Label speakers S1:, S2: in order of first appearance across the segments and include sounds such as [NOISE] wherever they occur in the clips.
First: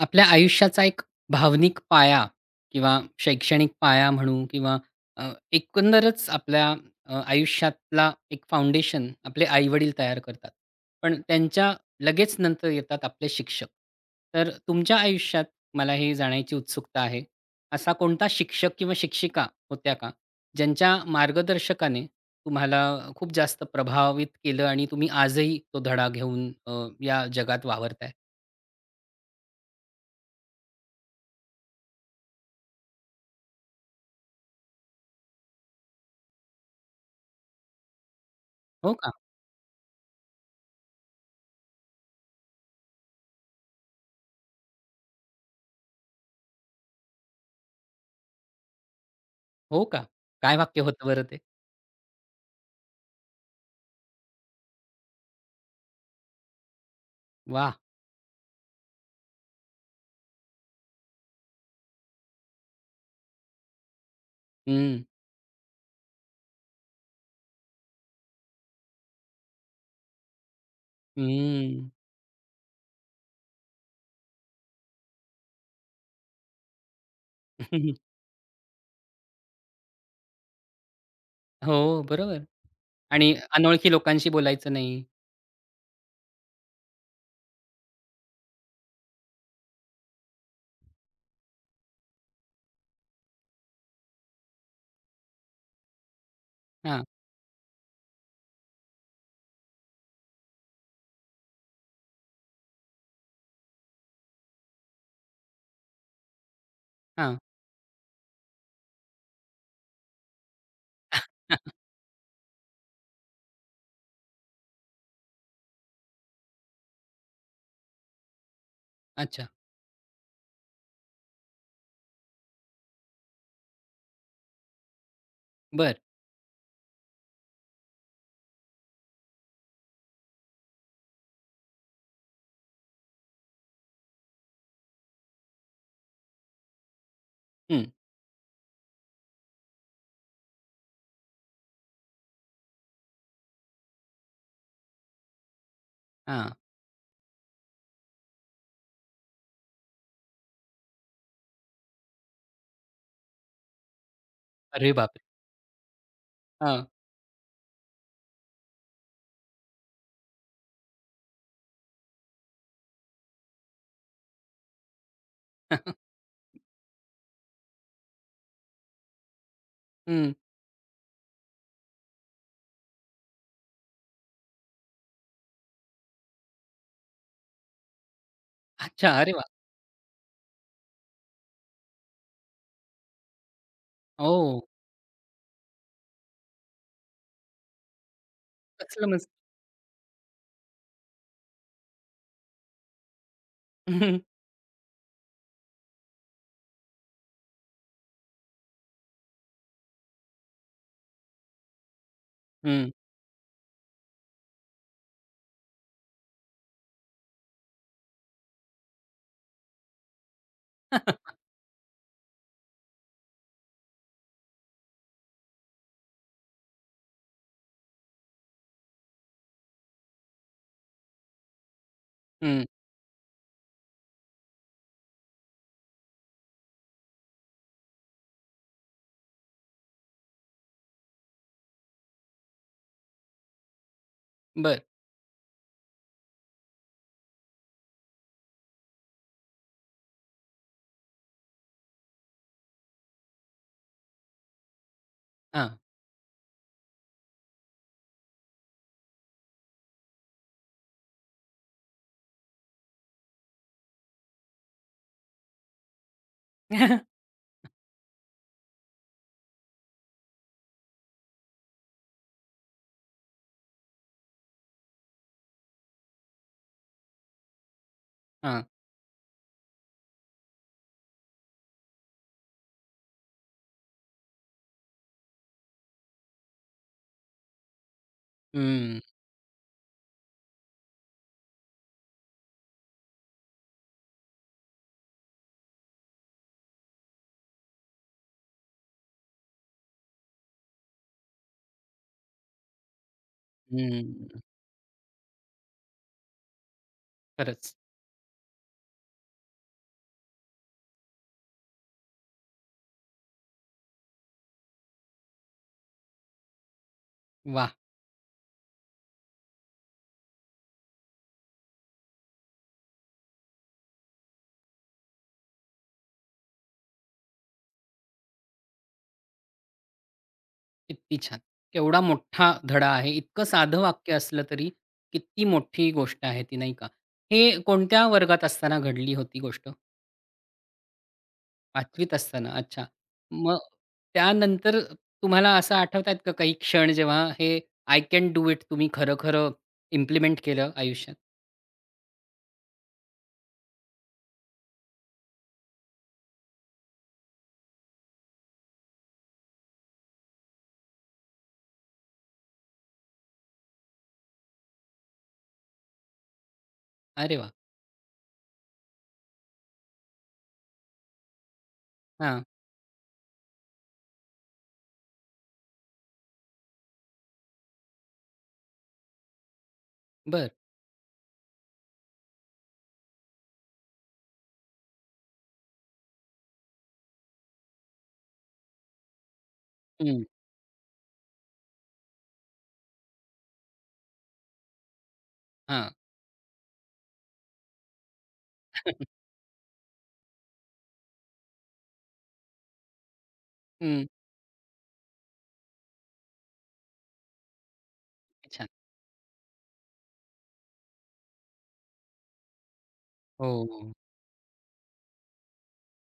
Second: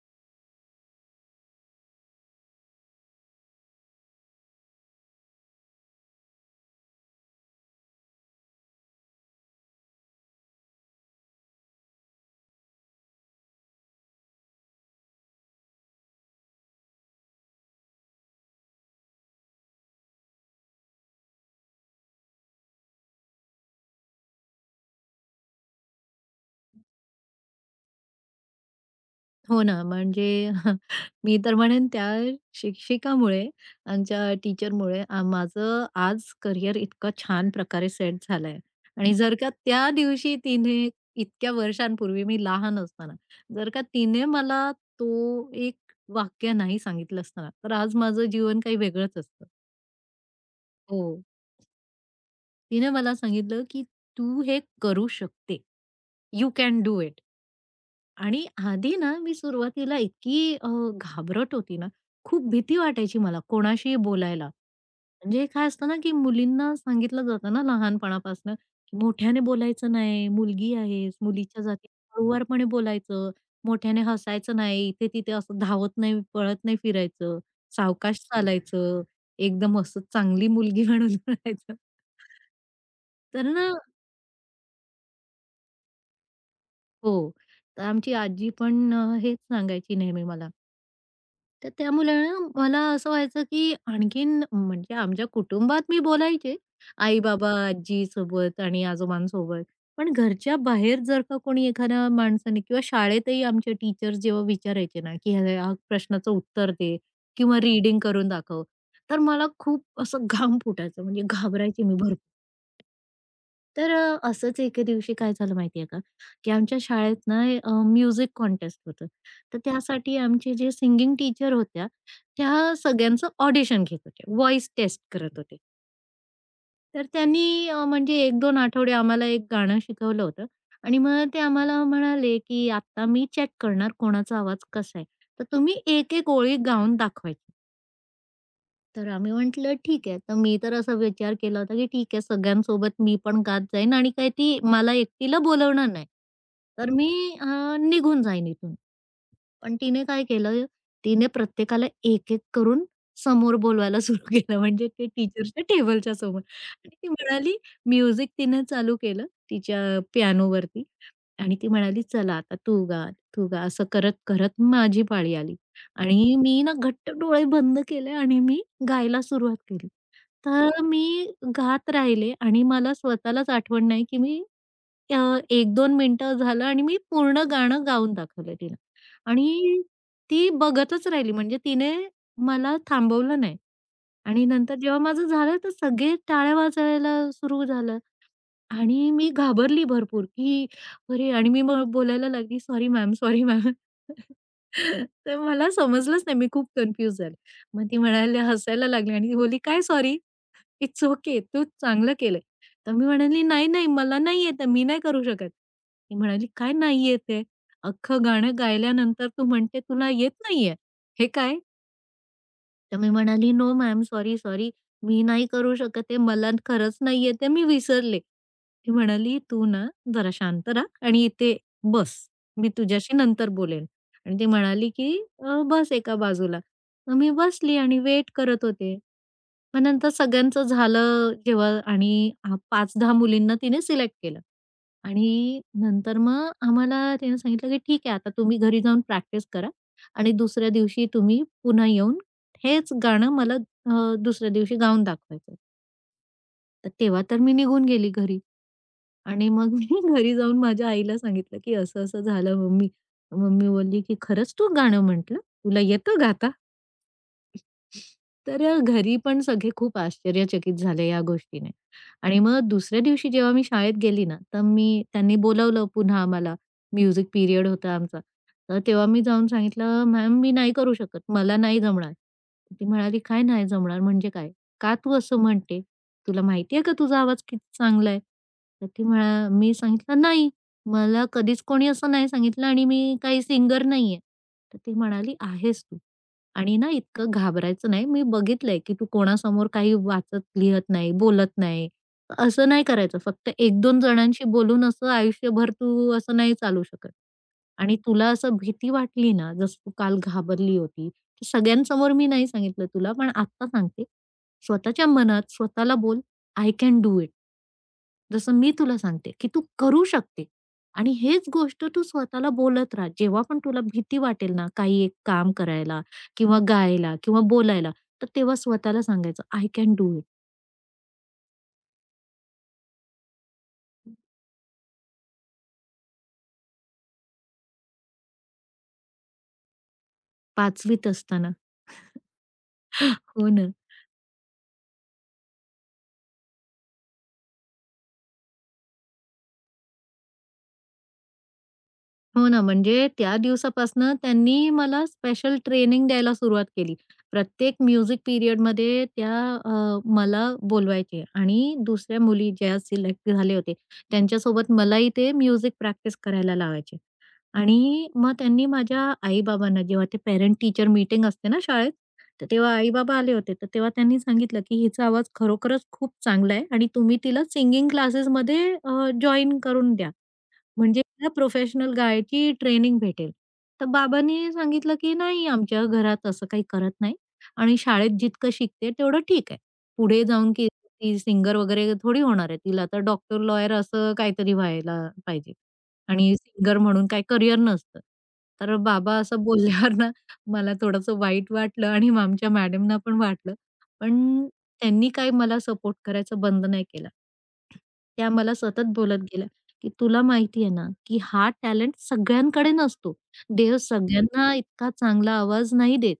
S1: आपल्या आयुष्याचा एक भावनिक पाया किंवा शैक्षणिक पाया म्हणू किंवा अ, एकंदरच आपल्या आयुष्यातला एक फाउंडेशन आपले आई तयार करतात. पण त्यांच्या लगेच नंतर येतात आपले शिक्षक. तर तुमच्या आयुष्यात मला हे जाण्याची उत्सुकता आहे. असा कोणता शिक्षक किंवा शिक्षिका होत्या का? ज्यांच्या मार्गदर्शकाने तुम्हाला खूप जास्त प्रभावित केलं आणि तुम्ही आजही तो धडा घेऊन या जगात वावरताय.
S2: हो ना, म्हणजे [LAUGHS] मी तर म्हणेन त्या शिक्षिकामुळे, आमच्या टीचरमुळे माझं आज करियर इतकं छान प्रकारे सेट झालंय
S1: हो का?
S2: आणि जर का त्या दिवशी तिने इतक्या वर्षांपूर्वी मी लहान असताना, जर का तिने मला तो एक वाक्य नाही सांगितलं असतं ना, तर आज माझं जीवन काही वेगळंच असतं.
S1: हो का? काय वाक्य
S2: हो.
S1: होतं बरं ते?
S2: तिने मला सांगितलं, की "तू हे करू शकते. You can do it."
S1: वाह!
S2: आणि आधी ना, मी सुरुवातीला इतकी घाबरट होती ना, खूप भीती वाटायची मला कोणाशीही बोलायला.
S1: हं,
S2: म्हणजे काय असतं ना, की मुलींना सांगितलं जातं ना लहानपणापासनं, की मोठ्याने बोलायचं नाही, मुलगी आहेस, मुलीच्या जाती
S1: हं.
S2: हळूवारपणे बोलायचं, मोठ्याने हसायचं नाही, इथे-तिथे असं धावत नाही, पळत नाही फिरायचं,
S1: [LAUGHS]
S2: सावकाश चालायचं, एकदम असं चांगली मुलगी [LAUGHS] म्हणून राहायचं.
S1: हो, बरोबर. आणि
S2: तर ना
S1: अनोळखी लोकांशी बोलायचं नाही.
S2: हो. तर आमची आजी पण हेच सांगायची नेहमी मला. तर त्यामुळे ना मला असं व्हायचं, की आणखीन म्हणजे आमच्या कुटुंबात मी बोलायचे.
S1: हां,
S2: आई-बाबा, आजीसोबत आणि आजोबांसोबत. पण घरच्या बाहेर जर का कोणी एखाद्या माणसाने किंवा शाळेतही आमचे टीचर जेव्हा विचारायचे ना, की ह्या ह्या प्रश्नाचं उत्तर दे
S1: हां.
S2: किंवा रीडिंग करून दाखव. तर मला खूप असं [LAUGHS] घाम फुटायचं म्हणजे
S1: [LAUGHS]
S2: घाबरायचे मी भरपूर. तर असंच एके दिवशी काय झालं माहितीये का, की आमच्या शाळेत ना म्युझिक कॉन्टेस्ट होतं.
S1: अच्छा.
S2: तर त्यासाठी आमचे जे सिंगिंग टीचर होत्या, त्या सगळ्यांचं ऑडिशन घेत होत्या. व्हॉईस टेस्ट करत होते.
S1: बरं.
S2: तर त्यांनी म्हणजे 1-2 आठवडे आम्हाला एक गाणं शिकवलं होतं आणि मग ते आम्हाला म्हणाले, की "आता मी चेक करणार कोणाचा आवाज कसा आहे. तर तुम्ही एक-एक ओळी गाऊन दाखवायची."
S1: हं.
S2: तर आम्ही म्हटलं ठीक आहे. तर मी तर असा विचार केला होता, की ठीक आहे सगळ्यांसोबत मी पण गात जाईन आणि काही ती मला एकटीला बोलवणार नाही.
S1: हां.
S2: तर मी अ, निघून जाईन इथून. पण तिने काय केलं, तिने प्रत्येकाला एक-एक करून समोर बोलवायला [LAUGHS] सुरू केलं म्हणजे
S1: अरे
S2: ते
S1: बापरे!
S2: टीचरच्या टेबलच्या समोर
S1: हां.
S2: आणि ती म्हणाली म्युझिक तिने चालू केलं तिच्या पियानोवरती आणि ती म्हणाली, "चला आता तू गा, तू गा." असं करत-करत माझी पाळी आली
S1: [LAUGHS]
S2: आणि मी ना घट्ट डोळे बंद केले आणि मी गायला सुरुवात केली.
S1: हं.
S2: तर मी गात राहिले आणि मला स्वतःलाच आठवण नाही, की मी अ, 1-2 मिनिटं झालं आणि मी पूर्ण गाणं गाऊन दाखवलं तिला
S1: अच्छा. अरे वाह!
S2: आणि ती बघतच राहिली. म्हणजे तिने मला थांबवलं नाही आणि
S1: हो.
S2: नंतर जेव्हा माझं झालं, तर सगळे टाळ्या वाजवायला सुरू झालं.
S1: कसलं
S2: आणि
S1: मस्त.
S2: मी घाबरली भरपूर, की अरे आणि मी मग बोलायला लागली, "सॉरी मॅम, सॉरी मॅम." [LAUGHS]
S1: [LAUGHS]
S2: तर मला समजलंच नाही. मी खूप कन्फ्यूज झाले. मग ती म्हणाली हसायला लागली आणि ती बोलली, "काय सॉरी? It's okay. तू चांगलं केलंय."
S1: हं.
S2: तर मी म्हणाली, "नाही, नाही. मला नाही येत मी नाही करू शकत." ती म्हणाली, "काय नाही येत अख्खं गाणं गायल्यानंतर तू म्हणते तुला येत नाहीये. हे काय?" तर मी म्हणाली, "नो मॅम, सॉरी, सॉरी. मी नाही करू शकत आहे. मला खरंच नाही येत आहे. मी विसरले." ती म्हणाली, "तू ना जरा शांत राहा आणि इथे बस.
S1: हं.
S2: मी तुझ्याशी नंतर बोलेन." आणि ती म्हणाली, की " बस एका बाजूला." मग मी बसली आणि वेट करत होते. मग नंतर सगळ्यांचं झालं जेव्हा आणि 5-10 मुलींना तिने सिलेक्ट केलं.
S1: बरं.
S2: आणि नंतर मग आम्हाला त्यानं सांगितलं, की "ठीक आहे, आता तुम्ही घरी जाऊन प्रॅक्टिस करा आणि दुसऱ्या दिवशी तुम्ही पुन्हा येऊन हेच गाणं मला दुसऱ्या दिवशी गाऊन दाखवायचं."
S1: हां.
S2: तर तेव्हा तर मी निघून गेली घरी आणि मग मी [LAUGHS] घरी जाऊन माझ्या आईला सांगितलं, की "असं-असं झालं मम्मी." मम्मी बोलली, की "खरंच तू गाणं म्हटलं? तुला येतं गाता?"
S1: [LAUGHS]
S2: तर घरी पण सगळे खूप आश्चर्यचकित झाले या गोष्टीने आणि हं. मग दुसऱ्या दिवशी जेव्हा मी शाळेत गेली ना, तर मी त्यांनी बोलावलं पुन्हा आम्हाला. म्युझिक पिरियड होता आमचा.
S1: हां.
S2: तर तेव्हा मी जाऊन सांगितलं, "मॅम मी नाही करू शकत. मला नाही जमणार." ती म्हणाली, "काय नाही जमणार म्हणजे काय? का तू असं म्हणते? तुला माहिती आहे का तुझा आवाज किती चांगला आहे?" तर
S1: हं,
S2: ती म्हणा मी सांगितलं, "नाही. मला कधीच कोणी असं नाही सांगितलं आणि मी काही सिंगर नाहीये." तर ती म्हणाली, "आहेस तू." आणि ना इतकं घाबरायचं नाही. मी बघितलंय की तू कोणासमोर काही वाचत, लिहत नाही, बोलत नाही. असं नाही करायचं. फक्त एक 2
S1: हं.
S2: जणांशी बोलून असं आयुष्यभर तू असं नाही चालू शकत.
S1: खरंच.
S2: आणि तुला असं भीती वाटली ना, जसं तू काल घाबरली होती. तर सगळ्यांसमोर मी नाही सांगितलं तुला, पण आत्ता सांगते. स्वतःच्या मनात स्वतःला बोल, "आय कॅन डू इट."
S1: वाह!
S2: जसं मी तुला सांगते की तू करू शकते. आणि हेच गोष्ट तू स्वतःला बोलत राहा. जेव्हा पण तुला भीती वाटेल ना, काही एक काम करायला किंवा गायला किंवा बोलायला, तर तेव्हा स्वतःला सांगायचं, "आय कॅन डू इट."
S1: किती छान! केवढा मोठा धडा आहे. इतकं साधं वाक्य असलं तरी किती मोठी गोष्ट आहे ती, नाही का? हे कोणत्या वर्गात असताना घडली होती गोष्ट?
S2: 5वीत असताना.
S1: 5वीत असताना. अच्छा.
S2: [GASPS] हो
S1: मग
S2: ना.
S1: त्यानंतर तुम्हाला असं आठवत आहेत का काही क्षण जेव्हा हे आय कॅन डू इट तुम्ही खरं-खरं इम्प्लिमेंट केलं आयुष्यात?
S2: हो ना. म्हणजे त्या दिवसापासनं त्यांनी मला स्पेशल ट्रेनिंग द्यायला सुरुवात केली. प्रत्येक म्युझिक पिरियडमध्ये त्या अ, मला बोलवायचे आणि दुसऱ्या मुली ज्या सिलेक्ट झाले होते, त्यांच्यासोबत मलाही ते म्युझिक प्रॅक्टिस करायला लावायचे.
S1: अरे वाह!
S2: आणि मग त्यांनी माझ्या आई-बाबांना जेव्हा ते पेरेंट टीचर मीटिंग असते ना शाळेत,
S1: हां.
S2: तर तेव्हा आई-बाबा आले होते. तर तेव्हा त्यांनी सांगितलं, की "हिचा आवाज खरोखरच खूप चांगला आहे आणि तुम्ही तिला सिंगिंग क्लासेसमध्ये जॉइन करून द्या."
S1: बरं.
S2: म्हणजे मला प्रोफेशनल गायची ट्रेनिंग भेटेल. तर बाबांनी सांगितलं, की "नाही, आमच्या घरात असं काही करत नाही आणि शाळेत जितकं शिकते तेवढं ठीक आहे. पुढे
S1: हं.
S2: जाऊन की ती सिंगर वगैरे थोडी होणार आहे. तिला तर डॉक्टर, लॉयर असं काहीतरी व्हायला पाहिजे
S1: हां.
S2: आणि सिंगर म्हणून काही करिअर नसतं." तर बाबा असं बोलल्यावर ना मला थोडंसं वाईट वाटलं आणि मग आमच्या मॅडमना पण वाटलं.
S1: हं.
S2: पण त्यांनी काही मला सपोर्ट करायचं बंद नाही केला. त्या मला
S1: छान.
S2: सतत बोलत गेल्या. की तुला माहिती आहे ना, की हा टॅलेंट सगळ्यांकडे नसतो.
S1: हो,
S2: देव
S1: हो.
S2: सगळ्यांना इतका चांगला आवाज नाही देत.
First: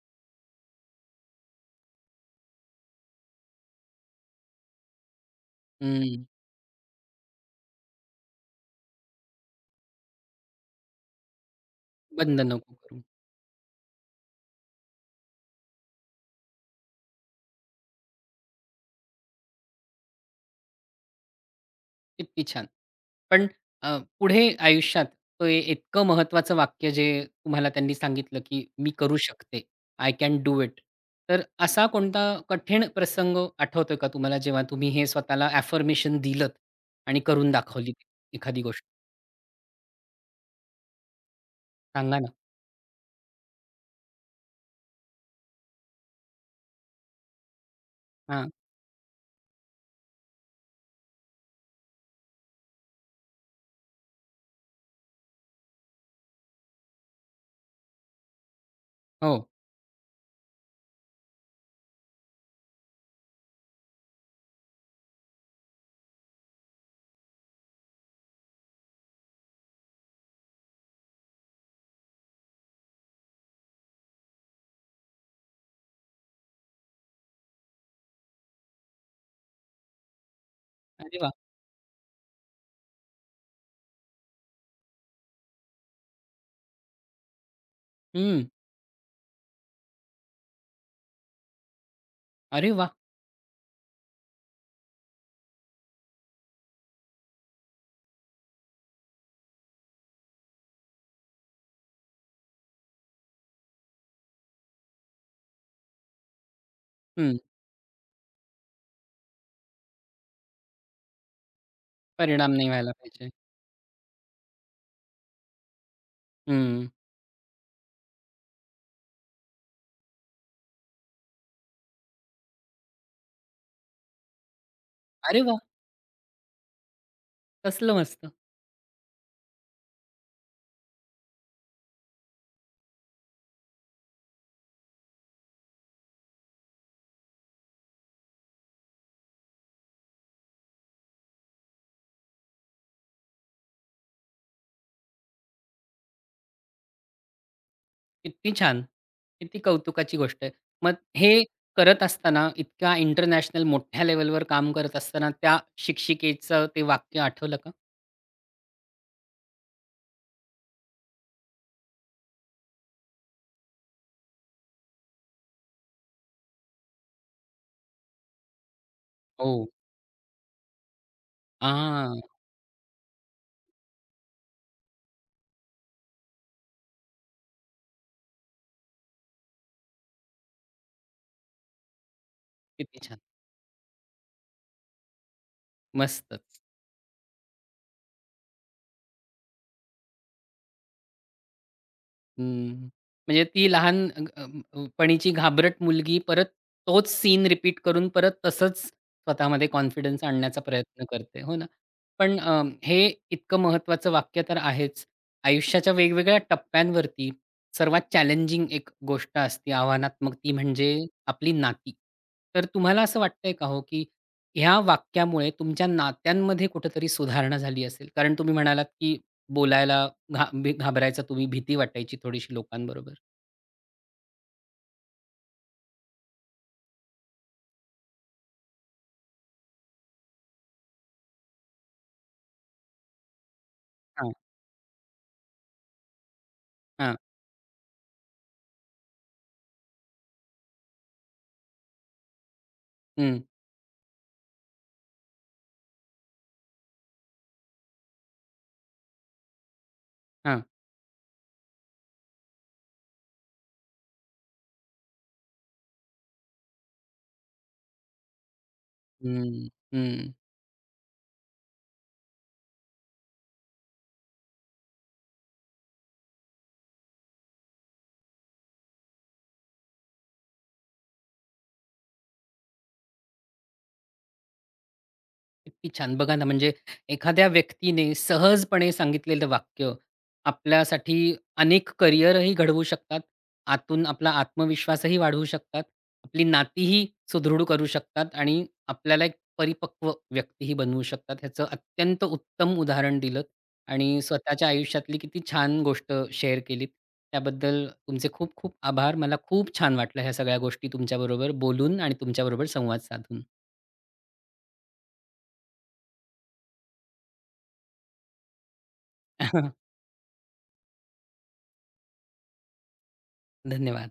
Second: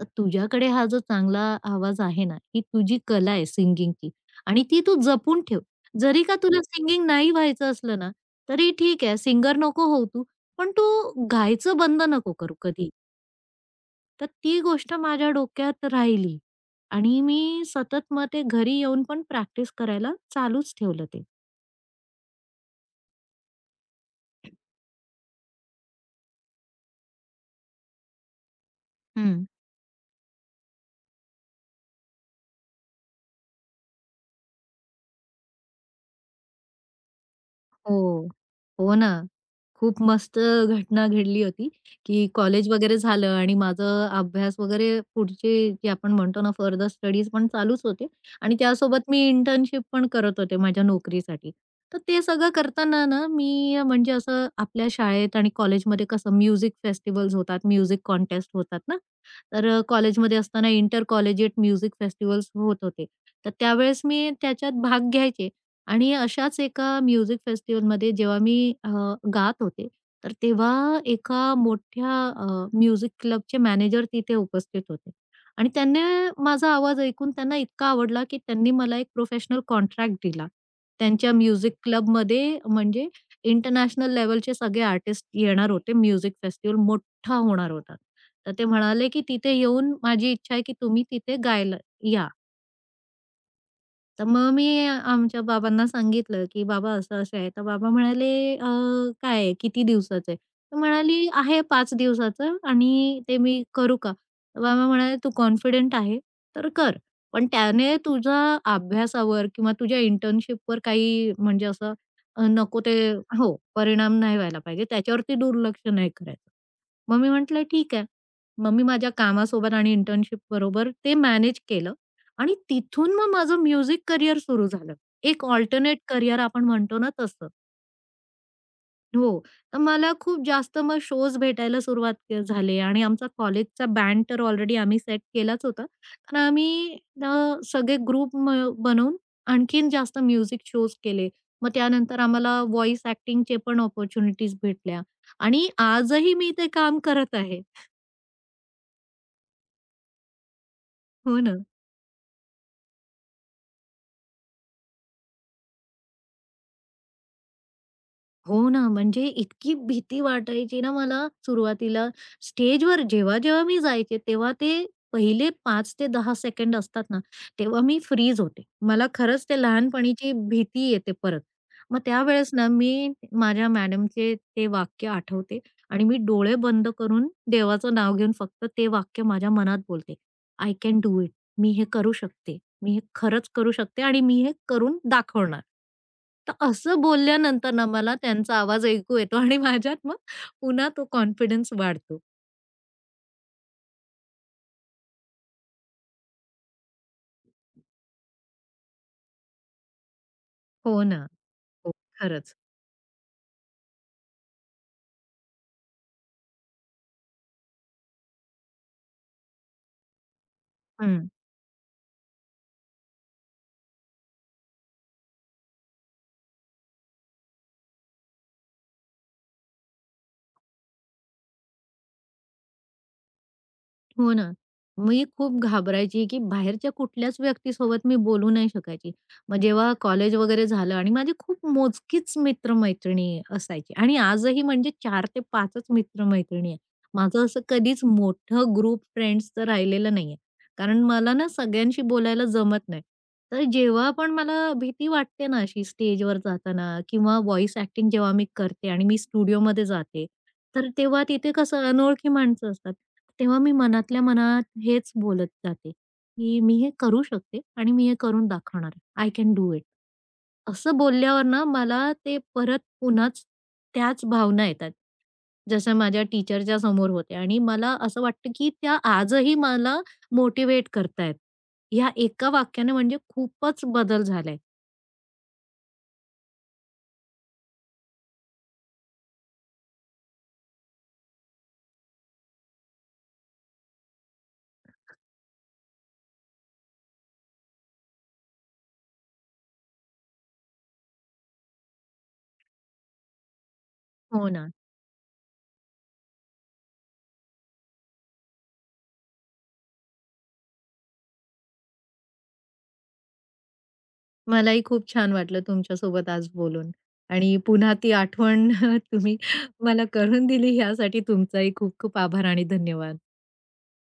S2: तर तुझ्याकडे हा जो चांगला आवाज आहे ना, ही तुझी कला आहे सिंगिंगची आणि ती तू जपून ठेव. जरी
S1: हं.
S2: का तुला सिंगिंग नाही व्हायचं असलं ना, तरी ठीक आहे सिंगर नको होऊ तू, पण तू गायचं बंद नको
S1: बंद
S2: करू
S1: नको
S2: कधी.
S1: करू.
S2: तर ती गोष्ट माझ्या डोक्यात राहिली आणि मी सतत मग ते घरी येऊन पण प्रॅक्टिस करायला चालूच ठेवलं ते.
S1: किती छान. पण पुढे आयुष्यात ते इतकं महत्त्वाचं वाक्य जे तुम्हाला त्यांनी सांगितलं, की "मी करू शकते. I can do it." तर असा कोणता कठीण प्रसंग आठवतोय का तुम्हाला, जेव्हा तुम्ही हे स्वतःला अफर्मेशन दिलत आणि करून दाखवली
S2: हो.
S1: एखादी गोष्ट?
S2: हो ना. खूप मस्त घटना घडली होती,
S1: सांगा
S2: की
S1: ना?
S2: कॉलेज वगैरे झालं आणि माझं अभ्यास वगैरे पुढचे जे आपण म्हणतो ना फर्दर स्टडीज पण चालूच होते
S1: हां.
S2: आणि त्यासोबत मी इंटर्नशिप पण करत होते माझ्या नोकरीसाठी. तर ते सगळं करताना ना मी म्हणजे असं आपल्या शाळेत आणि कॉलेजमध्ये कसं म्युझिक फेस्टिव्हल्स होतात, म्युझिक कॉन्टेस्ट होतात ना.
S1: हो.
S2: तर कॉलेजमध्ये असताना इंटर कॉलेजिएट म्युझिक फेस्टिव्हल्स होत होते. तर त्यावेळेस मी त्याच्यात भाग घ्यायचे आणि अशाच एका म्युझिक फेस्टिव्हलमध्ये जेव्हा मी गात होते, तर तेव्हा एका मोठ्या अ, म्युझिक क्लबचे मॅनेजर तिथे उपस्थित होते आणि त्यांनी माझा आवाज ऐकून त्यांना इतका आवडला, की त्यांनी मला एक प्रोफेशनल कॉन्ट्रॅक्ट दिला.
S1: अरे वाह!
S2: त्यांच्या म्युझिक क्लबमध्ये म्हणजे इंटरनॅशनल लेव्हलचे सगळे आर्टिस्ट येणार होते. म्युझिक फेस्टिव्हल मोठा होणार होता.
S1: हं.
S2: तर ते म्हणाले, की "तिथे येऊन माझी इच्छा आहे, की तुम्ही तिथे गायला या."
S1: अरे वाह!
S2: तर मग मी आमच्या बाबांना सांगितलं, की "बाबा असं-असं आहे." तर बाबा म्हणाले, "अ, काय आहे? किती दिवसाचं आहे?" तर म्हणाली, "आहे 5 दिवसाचं आणि ते मी करू का?" तर बाबा म्हणाले, "तू कॉन्फिडंट आहे तर कर.
S1: हं.
S2: पण त्याने तुझा अभ्यासावर किंवा तुझ्या इंटर्नशिपवर काही म्हणजे असं अ,
S1: परिणाम नाही
S2: नको
S1: व्हायला
S2: ते
S1: पाहिजे.
S2: हो, परिणाम नाही व्हायला पाहिजे. त्याच्यावरती दुर्लक्ष नाही करायचं."
S1: हं.
S2: मग मी म्हटलं, "ठीक आहे." मग मी माझ्या कामासोबत आणि इंटर्नशिप बरोबर ते मॅनेज केलं. आणि तिथून मग माझं म्युझिक करियर सुरू झालं.
S1: अरे
S2: एक
S1: वाह!
S2: अल्टरनेट करियर आपण म्हणतो ना तसं.
S1: कसलं मस्त.
S2: हो. तर मला खूप जास्त मग शोज भेटायला सुरुवात झाले आणि आमचा कॉलेजचा बँड तर ऑलरेडी आम्ही सेट केलाच होता. तर आम्ही अ, सगळे ग्रुप बनवून आणखीन जास्त म्युझिक शोज केले. मग त्यानंतर आम्हाला व्हॉईस ॲक्टिंगचे पण अपॉर्च्युनिटीज भेटल्या आणि आजही मी ते काम करत आहे.
S1: किती छान! किती कौतुकाची गोष्ट आहे. मग हे
S2: हो ना.
S1: करत असताना इतक्या इंटरनॅशनल मोठ्या लेव्हलवर काम करत असताना त्या शिक्षिकेचं ते वाक्य आठवलं का?
S2: हो ना, म्हणजे इतकी भीती वाटायची ना मला सुरुवातीला. स्टेजवर जेव्हा-जेव्हा मी जायचे, तेव्हा ते पहिले 5 ते 10 सेकंड असतात ना, तेव्हा मी फ्रीज होते. मला खरंच
S1: हो,
S2: ते लहानपणीची भीती येते परत. मग
S1: हां,
S2: त्यावेळेस ना, मी माझ्या मॅडमचे ते वाक्य आठवते आणि मी डोळे बंद करून देवाचं नाव घेऊन फक्त ते वाक्य माझ्या मनात बोलते. "I can do it." मी हे करू शकते. मी
S1: किती
S2: हे
S1: छान.
S2: खरंच करू शकते आणि मी हे करून दाखवणार. तर
S1: मस्तच.
S2: असं बोलल्यानंतर ना मला त्यांचा आवाज ऐकू येतो आणि माझ्यात मग पुन्हा तो कॉन्फिडन्स वाढतो.
S1: हं. म्हणजे ती लहान अ, अ, अ, पणीची घाबरट मुलगी परत तोच सीन रिपीट करून परत तसंच स्वतःमध्ये कॉन्फिडन्स आणण्याचा
S2: हो
S1: प्रयत्न
S2: ना.
S1: करते. हो ना.
S2: हो,
S1: पण
S2: खरंच.
S1: हे इतकं महत्त्वाचं वाक्य तर आहेच. आयुष्याच्या वेगवेगळ्या टप्प्यांवरती सर्वात चॅलेंजिंग एक गोष्ट असते आव्हानात्मक ती म्हणजे
S2: हं.
S1: आपली नाती. तर तुम्हाला असं वाटतंय का हो, की ह्या वाक्यामुळे तुमच्या नात्यांमध्ये कुठेतरी सुधारणा झाली असेल? कारण तुम्ही म्हणालात, की बोलायला घा भी घाबरायचा तुम्ही, भीती वाटायची थोडीशी लोकांबरोबर.
S2: हो ना. मी खूप घाबरायची, की बाहेरच्या कुठल्याच व्यक्तीसोबत मी बोलू नाही शकायची. मग जेव्हा कॉलेज वगैरे झालं आणि माझी खूप मोजकीच मित्र-मैत्रिणी असायची आणि
S1: हां,
S2: आजही म्हणजे चार ते 5 च मित्र-मैत्रिणी आहे.
S1: हां.
S2: माझं असं कधीच मोठं ग्रुप फ्रेंड्सचं राहिलेलं नाहीये. कारण मला ना सगळ्यांशी बोलायला जमत नाही.
S1: हं,
S2: तर जेव्हा पण मला भीती वाटते ना अशी स्टेजवर जाताना किंवा व्हॉईस ॲक्टिंग जेव्हा मी करते आणि मी स्टुडिओमध्ये जाते
S1: हां.
S2: तर तेव्हा तिथे कसं अनोळखी माणसं असतात. तेव्हा मी मनातल्या मनात हेच बोलत जाते, की "मी हे करू शकते आणि मी हे करून दाखवणार. आय कॅन
S1: हं,
S2: डू इट."
S1: हं.
S2: असं बोलल्यावर ना मला ते परत त्याच भावना येतात, जशा माझ्या टीचरच्या समोर होते आणि मला असं वाटतं, की त्या आजही मला मोटिव्हेट करतायत. या एका वाक्याने म्हणजे खूपच बदल झालाय.
S1: किती छान. बघा ना, म्हणजे एखाद्या व्यक्तीने सहजपणे सांगितलेलं वाक्य आपल्यासाठी अनेक करिअरही घडवू शकतात. आतून आपला आत्मविश्वासही वाढवू शकतात. आपली नातीही सुदृढ करू शकतात आणि आपल्याला एक परिपक्व व्यक्तीही बनवू शकतात. ह्याचं अत्यंत उत्तम उदाहरण दिलंत आणि
S2: हो
S1: स्वतःच्या
S2: ना.
S1: आयुष्यातली किती छान गोष्ट शेअर केलीत. त्याबद्दल तुमचे खूप खूप आभार. मला खूप छान वाटलं ह्या सगळ्या गोष्टी तुमच्याबरोबर बोलून आणि तुमच्याबरोबर संवाद साधून.
S2: मलाही खूप छान वाटलं तुमच्यासोबत आज बोलून आणि पुन्हा ती आठवण [LAUGHS] तुम्ही
S1: [LAUGHS]
S2: मला करून दिली यासाठी तुमचाही खूप खूप आभार आणि धन्यवाद.
S1: धन्यवाद.